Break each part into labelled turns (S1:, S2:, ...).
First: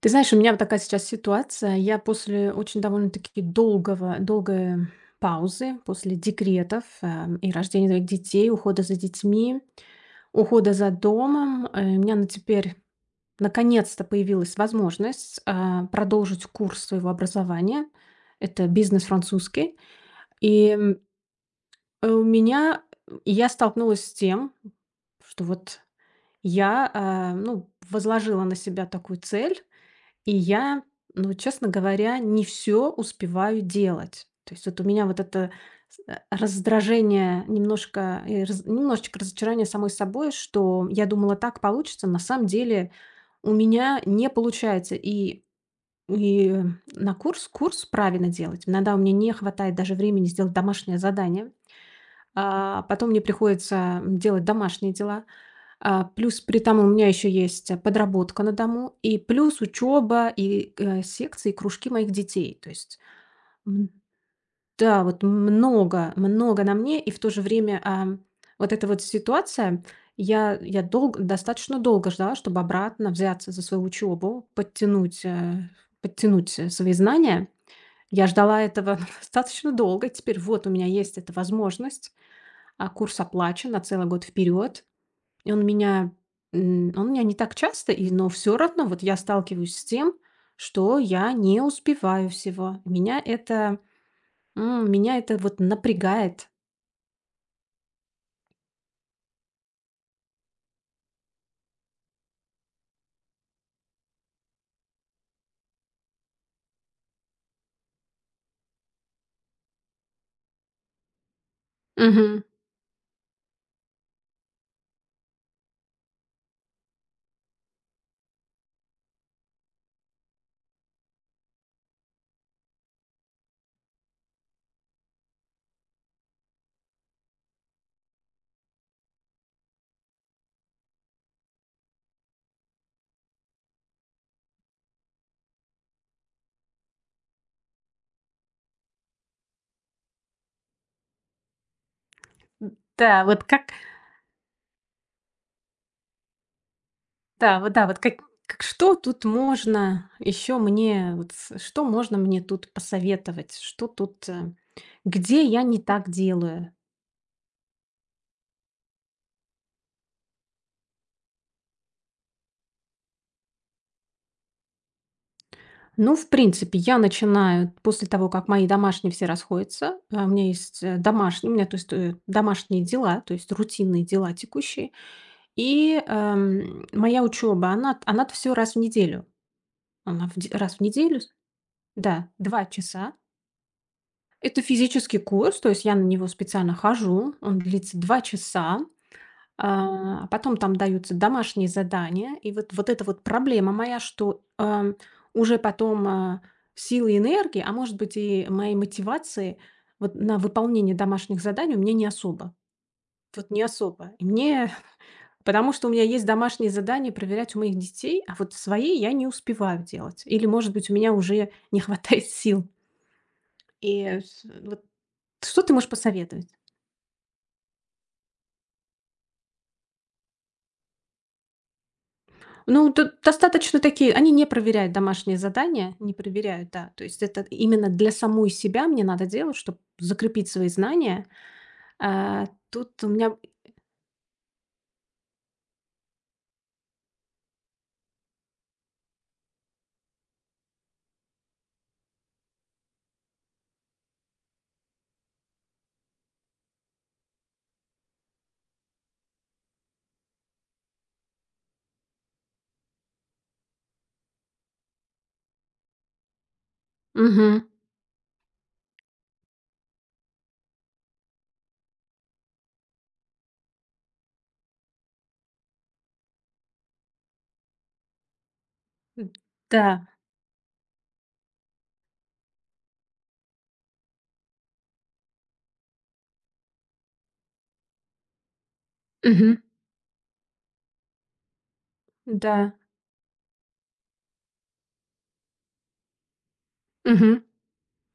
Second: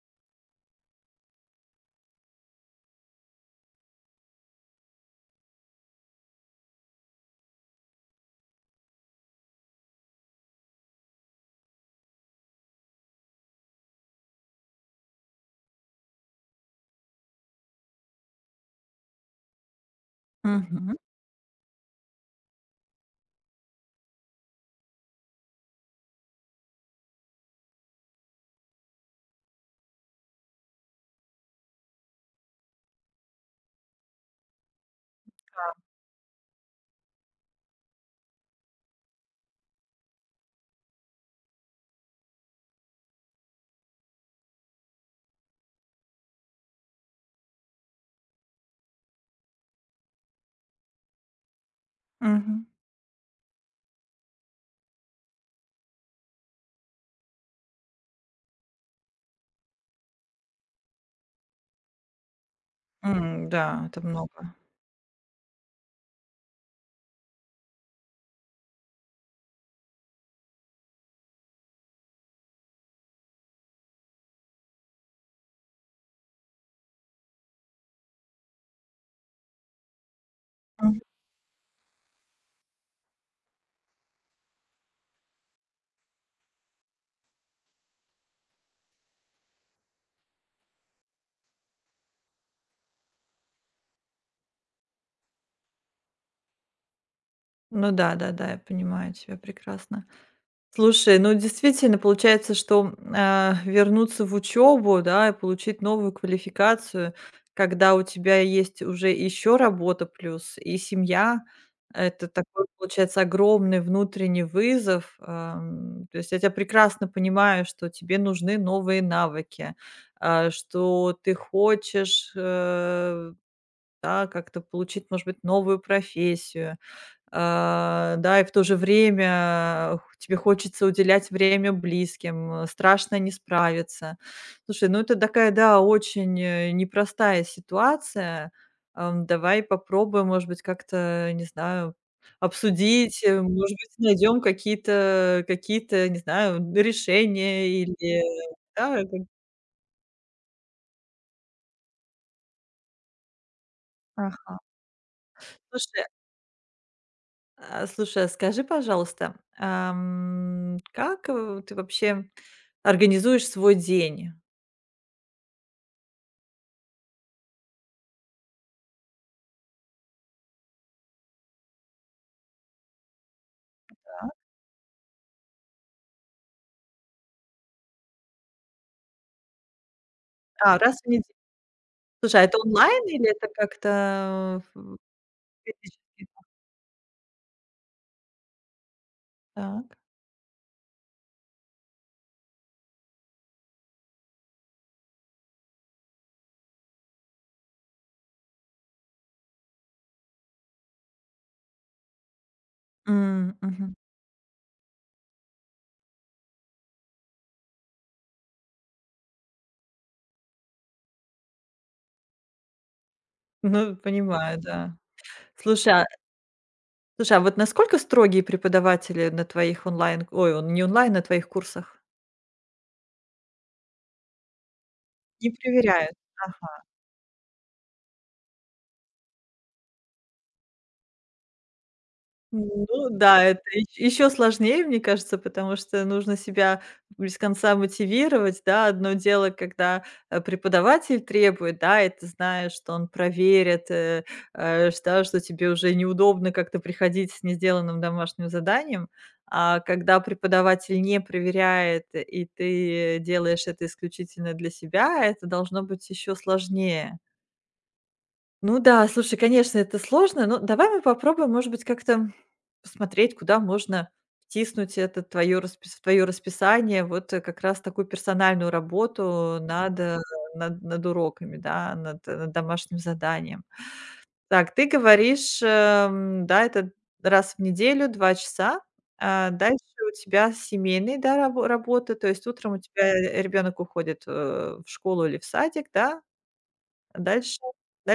S1: Ты знаешь, у меня вот такая сейчас ситуация. Я после очень довольно-таки долгой паузы, после декретов и рождения двоих детей, ухода за детьми, ухода за домом, у меня на теперь наконец-то появилась возможность продолжить курс своего образования. Это бизнес французский. И
S2: Мгм,
S1: м, э, у меня, я столкнулась с тем, что вот я, ну, возложила на себя такую цель, и я, ну, честно говоря, не все успеваю делать. То есть вот у меня вот это раздражение немножко и раз немножечко разочарование самой собой, что я думала, так получится, на самом деле у меня не получается. И на курс правильно делать. Иногда у меня не хватает даже времени сделать домашнее задание,
S2: мгм.
S1: а потом мне приходится делать домашние дела. А, плюс при том у меня еще есть, подработка на дому, и плюс учеба, и, секции, и кружки моих детей. То есть,
S2: М, да,
S1: м,
S2: это много.
S1: да, вот много, много на мне, и в то же время, вот эта вот ситуация, я долго достаточно долго ждала, чтобы обратно взяться за свою учебу, подтянуть, свои знания. Я ждала этого достаточно долго. И теперь вот у меня
S2: Мгм.
S1: есть эта возможность, а курс оплачен на целый год вперед. И он меня не так часто, но все равно вот я сталкиваюсь с тем, что я не успеваю всего. Меня это вот напрягает.
S2: Ну да, да-да, я понимаю тебя прекрасно. Слушай, ну действительно получается, что, вернуться в учебу, да, и получить новую квалификацию, когда у тебя есть уже еще работа плюс и семья, это
S1: Мгм.
S2: такой получается огромный внутренний вызов. То есть я тебя прекрасно понимаю, что тебе нужны новые навыки, что ты хочешь, да, как-то получить, может быть, новую профессию, да, и в то же время тебе хочется уделять время близким, страшно не справиться. Слушай, ну это такая, да, очень непростая ситуация. Давай попробуем, может быть, как-то, не знаю, обсудить,
S1: Да, вот как
S2: может быть, найдем какие-то, не знаю,
S1: да,
S2: решения
S1: вот да,
S2: или...
S1: вот как что
S2: Да,
S1: тут можно еще мне вот с что можно мне тут посоветовать?
S2: ага.
S1: Где я не
S2: Слушай,
S1: так делаю?
S2: слушай, а скажи, пожалуйста, как, ты вообще организуешь свой день?
S1: Ну, в принципе, я начинаю после того, как мои домашние все расходятся. У меня есть домашние дела, то есть рутинные дела текущие. И моя учеба, она все раз в неделю. Она раз
S2: А,
S1: в
S2: раз в
S1: неделю,
S2: неделю?
S1: да,
S2: Слушай, а это
S1: два
S2: онлайн
S1: часа.
S2: или это как-то,
S1: Это
S2: в
S1: физический курс, то есть я
S2: физич
S1: на него специально хожу. Он длится 2 часа.
S2: так.
S1: А потом там даются домашние задания. И вот эта вот проблема моя, что, уже потом, силы и энергии, а может быть, и моей мотивации вот на выполнение домашних заданий у меня не особо. Вот
S2: М,
S1: не
S2: мгм.
S1: особо. И мне потому что у меня есть домашние задания проверять у моих детей, а вот свои я не успеваю делать. Или, может быть, у меня уже не хватает сил.
S2: Ну,
S1: И э, с
S2: понимаю,
S1: вот
S2: да.
S1: что ты можешь
S2: Слушай, а
S1: посоветовать?
S2: слушай, а вот насколько строгие преподаватели на твоих онлайн, ой, он не онлайн, на твоих курсах?
S1: Ну, тут достаточно такие, они не проверяют домашние
S2: Не
S1: задания, не
S2: проверяют?
S1: проверяют,
S2: Ага.
S1: да. То есть это именно для самой себя мне надо делать, чтобы закрепить свои знания. А, тут у
S2: Ну
S1: меня
S2: да, это еще сложнее, мне кажется, потому что нужно себя без конца мотивировать, да. Одно дело, когда, преподаватель требует, да, и ты знаешь, что он проверит, э, э, ш да, что тебе уже неудобно как-то приходить с несделанным домашним заданием. А когда преподаватель не проверяет, и ты делаешь это исключительно для себя, это должно быть еще сложнее.
S1: Мгм.
S2: Ну да, слушай, конечно, это сложно, но давай мы попробуем, может быть, как-то посмотреть, куда можно втиснуть это твое расписание, вот как раз такую персональную работу над,
S1: Да,
S2: над уроками, да, над, над домашним заданием. Так, ты говоришь, да, это раз в неделю, 2 часа, а
S1: мгм,
S2: дальше у тебя семейные, да, работы, то есть утром
S1: да,
S2: у тебя ребенок уходит в школу или в садик, да, а
S1: мгм.
S2: дальше,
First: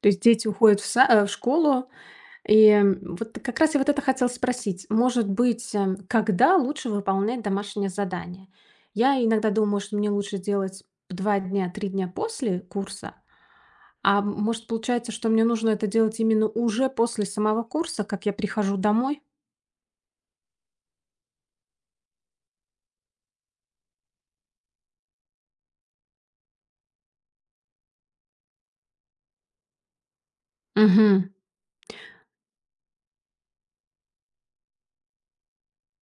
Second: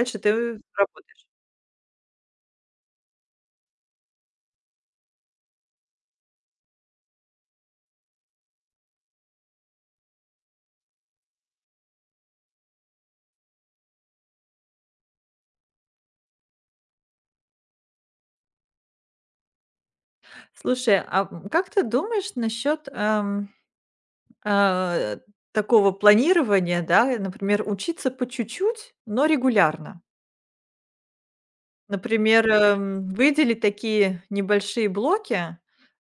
S1: То есть
S2: ты
S1: дети уходят
S2: работаешь.
S1: в школу. И вот как раз я вот это хотела спросить. Может быть, когда лучше выполнять домашнее задание? Я иногда думаю, что мне лучше делать 2 дня, 3 дня после курса. А может, получается, что мне нужно это делать именно уже после самого курса, как я прихожу домой?
S2: Слушай, как ты думаешь насчет, э, такого планирования, да? Например, учиться по чуть-чуть, но регулярно?
S1: Мгм.
S2: Например, выделить такие небольшие блоки,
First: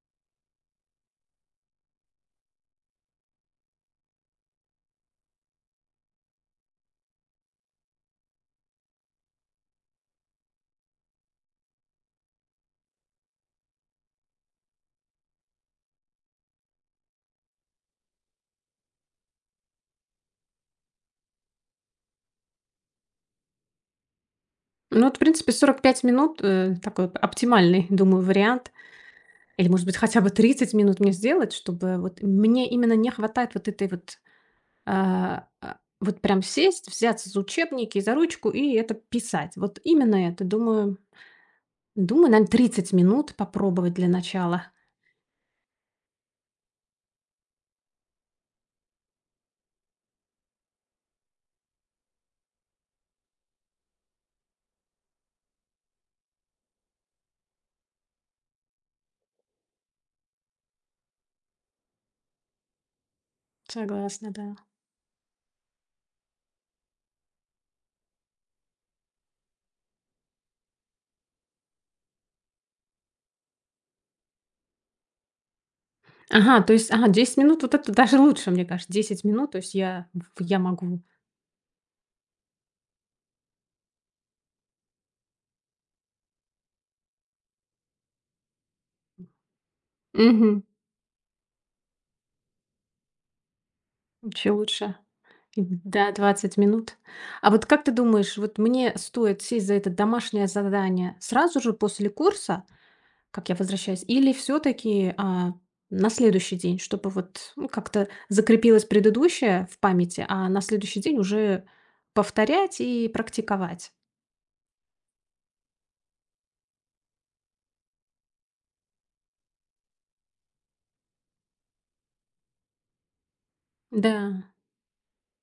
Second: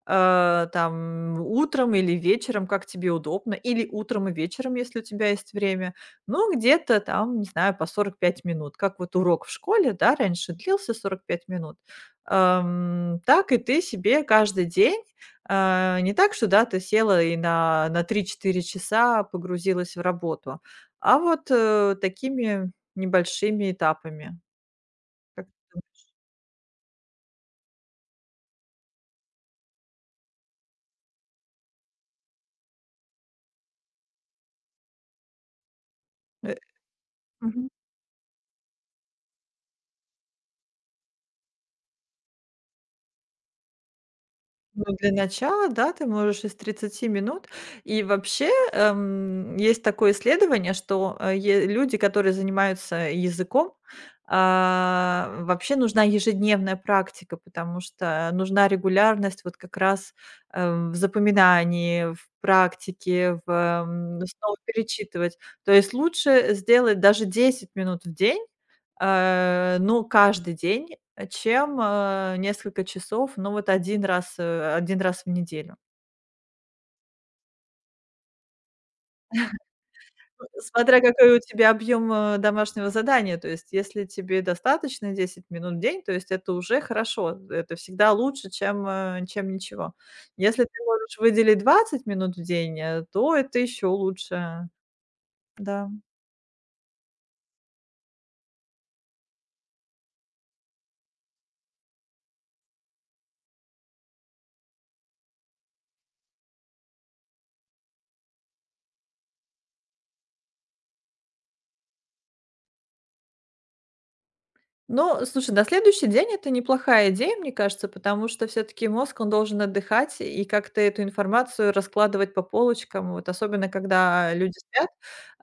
S2: там утром или вечером, как тебе удобно, или утром и вечером, если у тебя есть время. Ну, где-то там, не знаю, по 45 минут. Как вот урок в школе, да, раньше длился 45 минут. Так и ты себе каждый день, не так, что, да, ты села и на 3-4 часа погрузилась в работу, а вот такими небольшими этапами.
S1: Ну, вот, в
S2: Как
S1: принципе,
S2: ты
S1: 45 минут, такой вот оптимальный, думаю, вариант. Или, может быть, хотя бы 30 минут мне сделать, чтобы вот мне именно не хватает вот этой вот, вот прям
S2: думаешь?
S1: сесть, взяться за
S2: Мгм.
S1: учебники, за ручку и это писать. Вот именно это, думаю, наверное, 30 минут попробовать для начала.
S2: Ну, для начала, да, ты можешь из 30 минут. И вообще, есть такое исследование, что люди, которые занимаются языком, вообще нужна ежедневная практика, потому что нужна регулярность вот как раз в запоминании, в практике, в,
S1: Согласна, да.
S2: снова перечитывать. То есть лучше сделать даже 10 минут в день, но каждый день чем, несколько часов, ну, вот один раз, 1 раз в неделю.
S1: Ага, то есть, ага, 10 минут, вот это даже лучше, мне кажется. 10 минут, то есть я в
S2: Ну,
S1: я могу.
S2: смотря какой у тебя объем, домашнего задания. То есть если тебе достаточно 10 минут в день, то есть это уже хорошо. Это всегда лучше, чем, чем ничего.
S1: Мгм.
S2: Если ты можешь выделить 20 минут в день, то это еще
S1: Вообще
S2: лучше.
S1: лучше.
S2: Да.
S1: Да, 20 минут. А вот как ты думаешь, вот мне стоит сесть за это домашнее задание сразу же после курса, как я возвращаюсь, или все таки на следующий день, чтобы вот, ну, как-то закрепилось предыдущее в памяти, а на следующий день уже повторять и практиковать?
S2: Ну, слушай, на следующий день это неплохая идея, мне кажется, потому что все-таки мозг, он должен отдыхать и как-то эту информацию раскладывать по полочкам. Вот особенно,
S1: Да,
S2: когда люди спят,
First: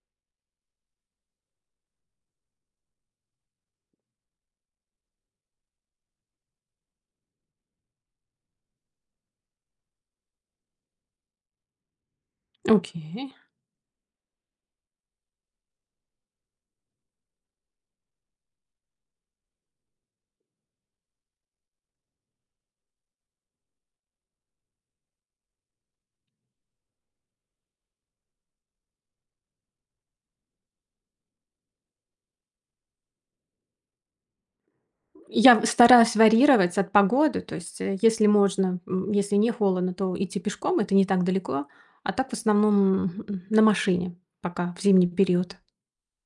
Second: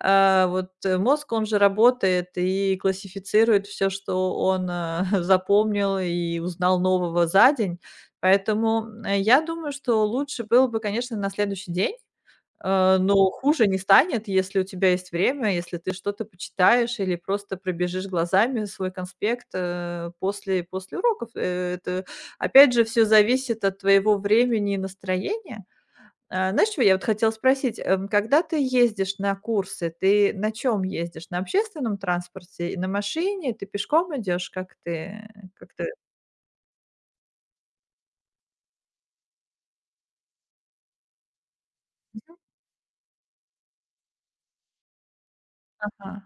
S2: вот мозг, он же работает и классифицирует все, что он запомнил и узнал нового за день. Поэтому я думаю, что лучше было бы, конечно, на следующий день. Но
S1: окей.
S2: хуже не станет, если у тебя есть время, если ты что-то почитаешь или просто пробежишь глазами свой конспект, после уроков. Это, опять же, все зависит от твоего времени и настроения. А, знаешь, чё я вот хотела спросить? Когда ты ездишь на курсы, ты на чем ездишь? На общественном транспорте, и на машине, ты пешком идешь? Как ты,
S1: Я
S2: как ты
S1: стараюсь варьировать от погоды, то есть, если можно, если не холодно, то идти пешком, это не так далеко, а так в основном, на машине пока в зимний период.
S2: ага.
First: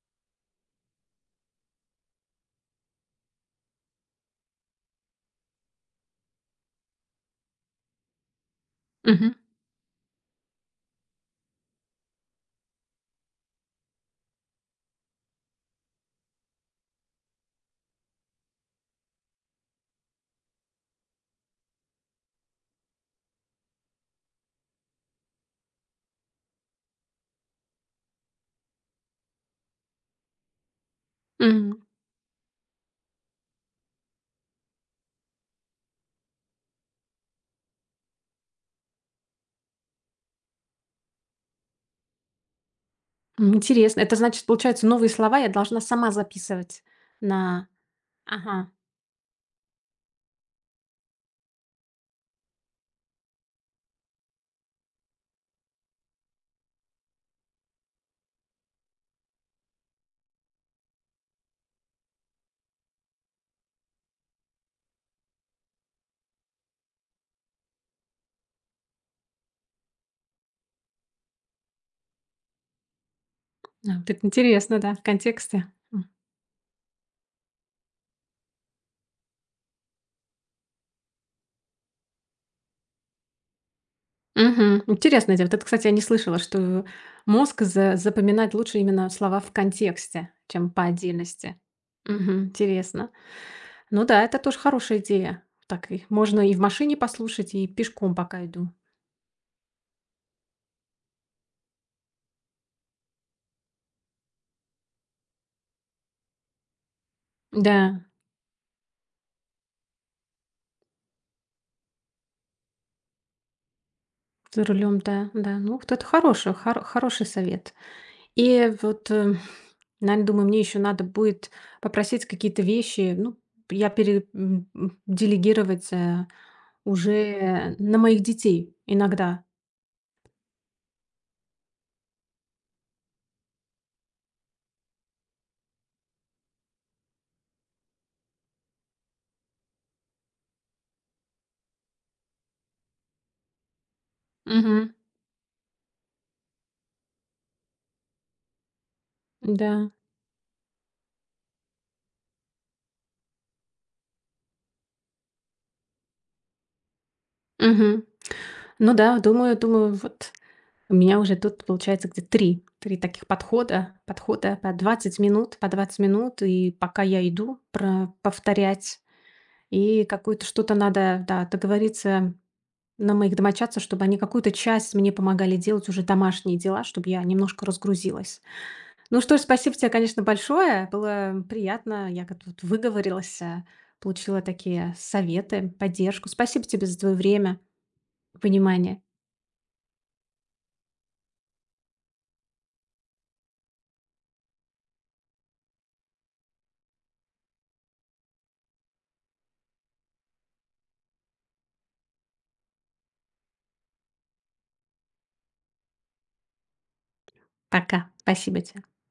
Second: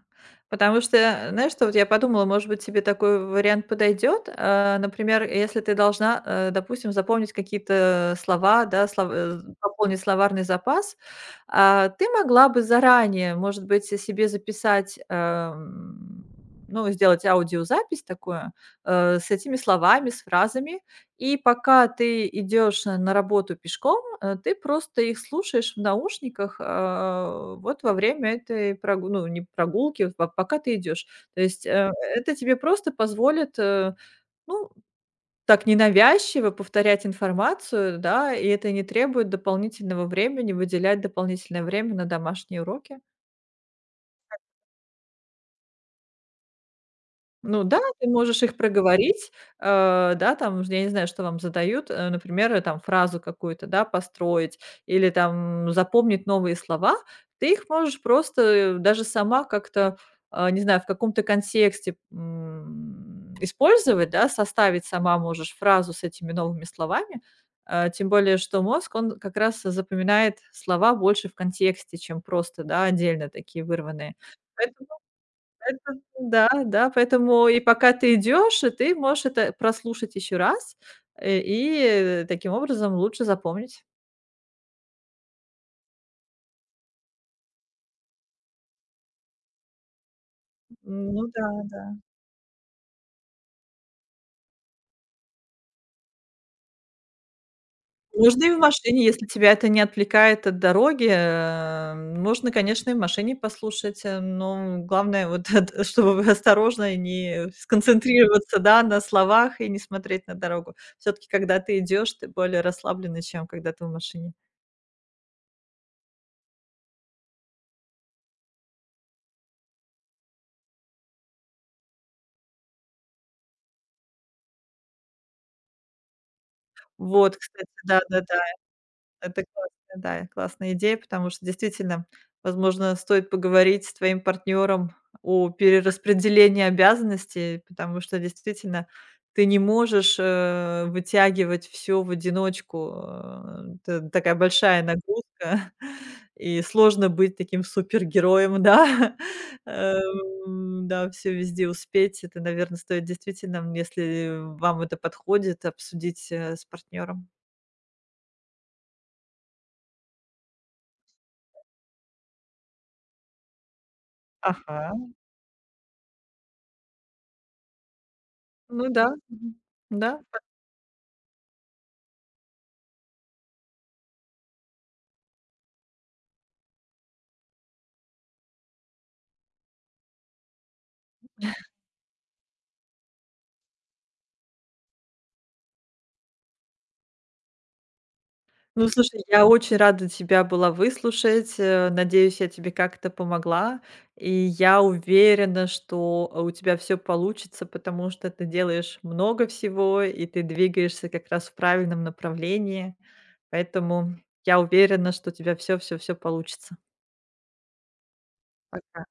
S2: Потому что, знаешь, что вот я подумала, может быть, тебе такой вариант подойдет. Например, если ты должна, допустим, запомнить какие-то слова, да,
S1: Мгм.
S2: пополнить словарный запас, ты могла бы заранее, может быть, себе записать, ну, сделать аудиозапись такую, с этими словами, с фразами. И пока ты идешь, на работу пешком, ты просто их слушаешь в наушниках, вот во время этой прогу ну, не прогулки, вот по пока ты идешь. То есть,
S1: М.
S2: это тебе просто позволит, ну, так ненавязчиво повторять информацию, да, и это не требует дополнительного времени, выделять дополнительное время на домашние уроки.
S1: Интересно. Это значит, получается, новые слова я должна сама записывать
S2: Ну
S1: на
S2: да, ты можешь их
S1: Ага.
S2: проговорить, да, там, я не знаю, что вам задают, например, там фразу какую-то, да, построить или там запомнить новые слова. Ты их можешь просто, даже сама как-то, не знаю, в каком-то контексте, использовать, да, составить сама можешь фразу с этими новыми словами. Тем более, что мозг, он как раз запоминает слова больше в контексте, чем просто, да, отдельно такие
S1: А, вот
S2: вырванные.
S1: это интересно, да, в контексте.
S2: Это
S1: М.
S2: да, да, поэтому и пока ты идешь, и ты можешь это прослушать еще раз, э, и таким образом лучше запомнить.
S1: Мгм. Интересная Вот это, кстати, я не слышала, что мозг за запоминает лучше именно слова в контексте, чем по
S2: Ну да,
S1: отдельности.
S2: да.
S1: Мгм. Интересно. Ну да, это тоже хорошая идея. Так и можно и в машине послушать, и пешком, пока
S2: Можно и в
S1: иду.
S2: машине, если тебя это не отвлекает от дороги, можно, конечно, и в машине послушать, но главное вот эт чтобы осторожно и не
S1: Да,
S2: сконцентрироваться, да, на словах и не смотреть на дорогу. Все таки когда ты идешь, ты более расслабленный, чем когда ты в машине.
S1: за рулем, да, да. Ну, вот это хороший, хороший совет. И вот, наверное, думаю, мне еще надо будет попросить какие-то вещи, ну, я пере, м, м, делегировать
S2: Вот, кстати,
S1: уже на моих
S2: да-да-да.
S1: детей
S2: Это
S1: иногда.
S2: классная, да, классная идея, потому что действительно, возможно, стоит поговорить с твоим партнером о перераспределении обязанностей, потому что действительно ты не можешь, вытягивать все в одиночку. Это такая большая
S1: Мгм.
S2: нагрузка, и сложно быть таким супергероем, да.
S1: Да.
S2: Да, все везде успеть. Это, наверное, стоит действительно, если вам это подходит, обсудить, с партнером.
S1: Мгм. Ну да, думаю, вот у меня уже тут получается где три таких подхода по
S2: Ага.
S1: 20 минут, по 20 минут, и пока я иду про
S2: Ну
S1: повторять,
S2: да, мгм.
S1: и
S2: Да.
S1: какую-то что-то надо, да, договориться на моих домочадцев, чтобы они какую-то часть мне помогали делать уже домашние дела, чтобы я немножко разгрузилась. Ну что ж, спасибо тебе, конечно, большое. Было приятно. Я как-то вот выговорилась, получила такие советы, поддержку. Спасибо тебе за твое время,
S2: Ну,
S1: понимание.
S2: слушай, я очень рада тебя была выслушать. Надеюсь, я тебе как-то помогла. И я уверена, что у тебя все получится, потому что ты делаешь много всего, и ты двигаешься как раз в правильном направлении. Поэтому я уверена, что у тебя все, все, все получится.
S1: Пока. Спасибо тебе.
S2: Пока.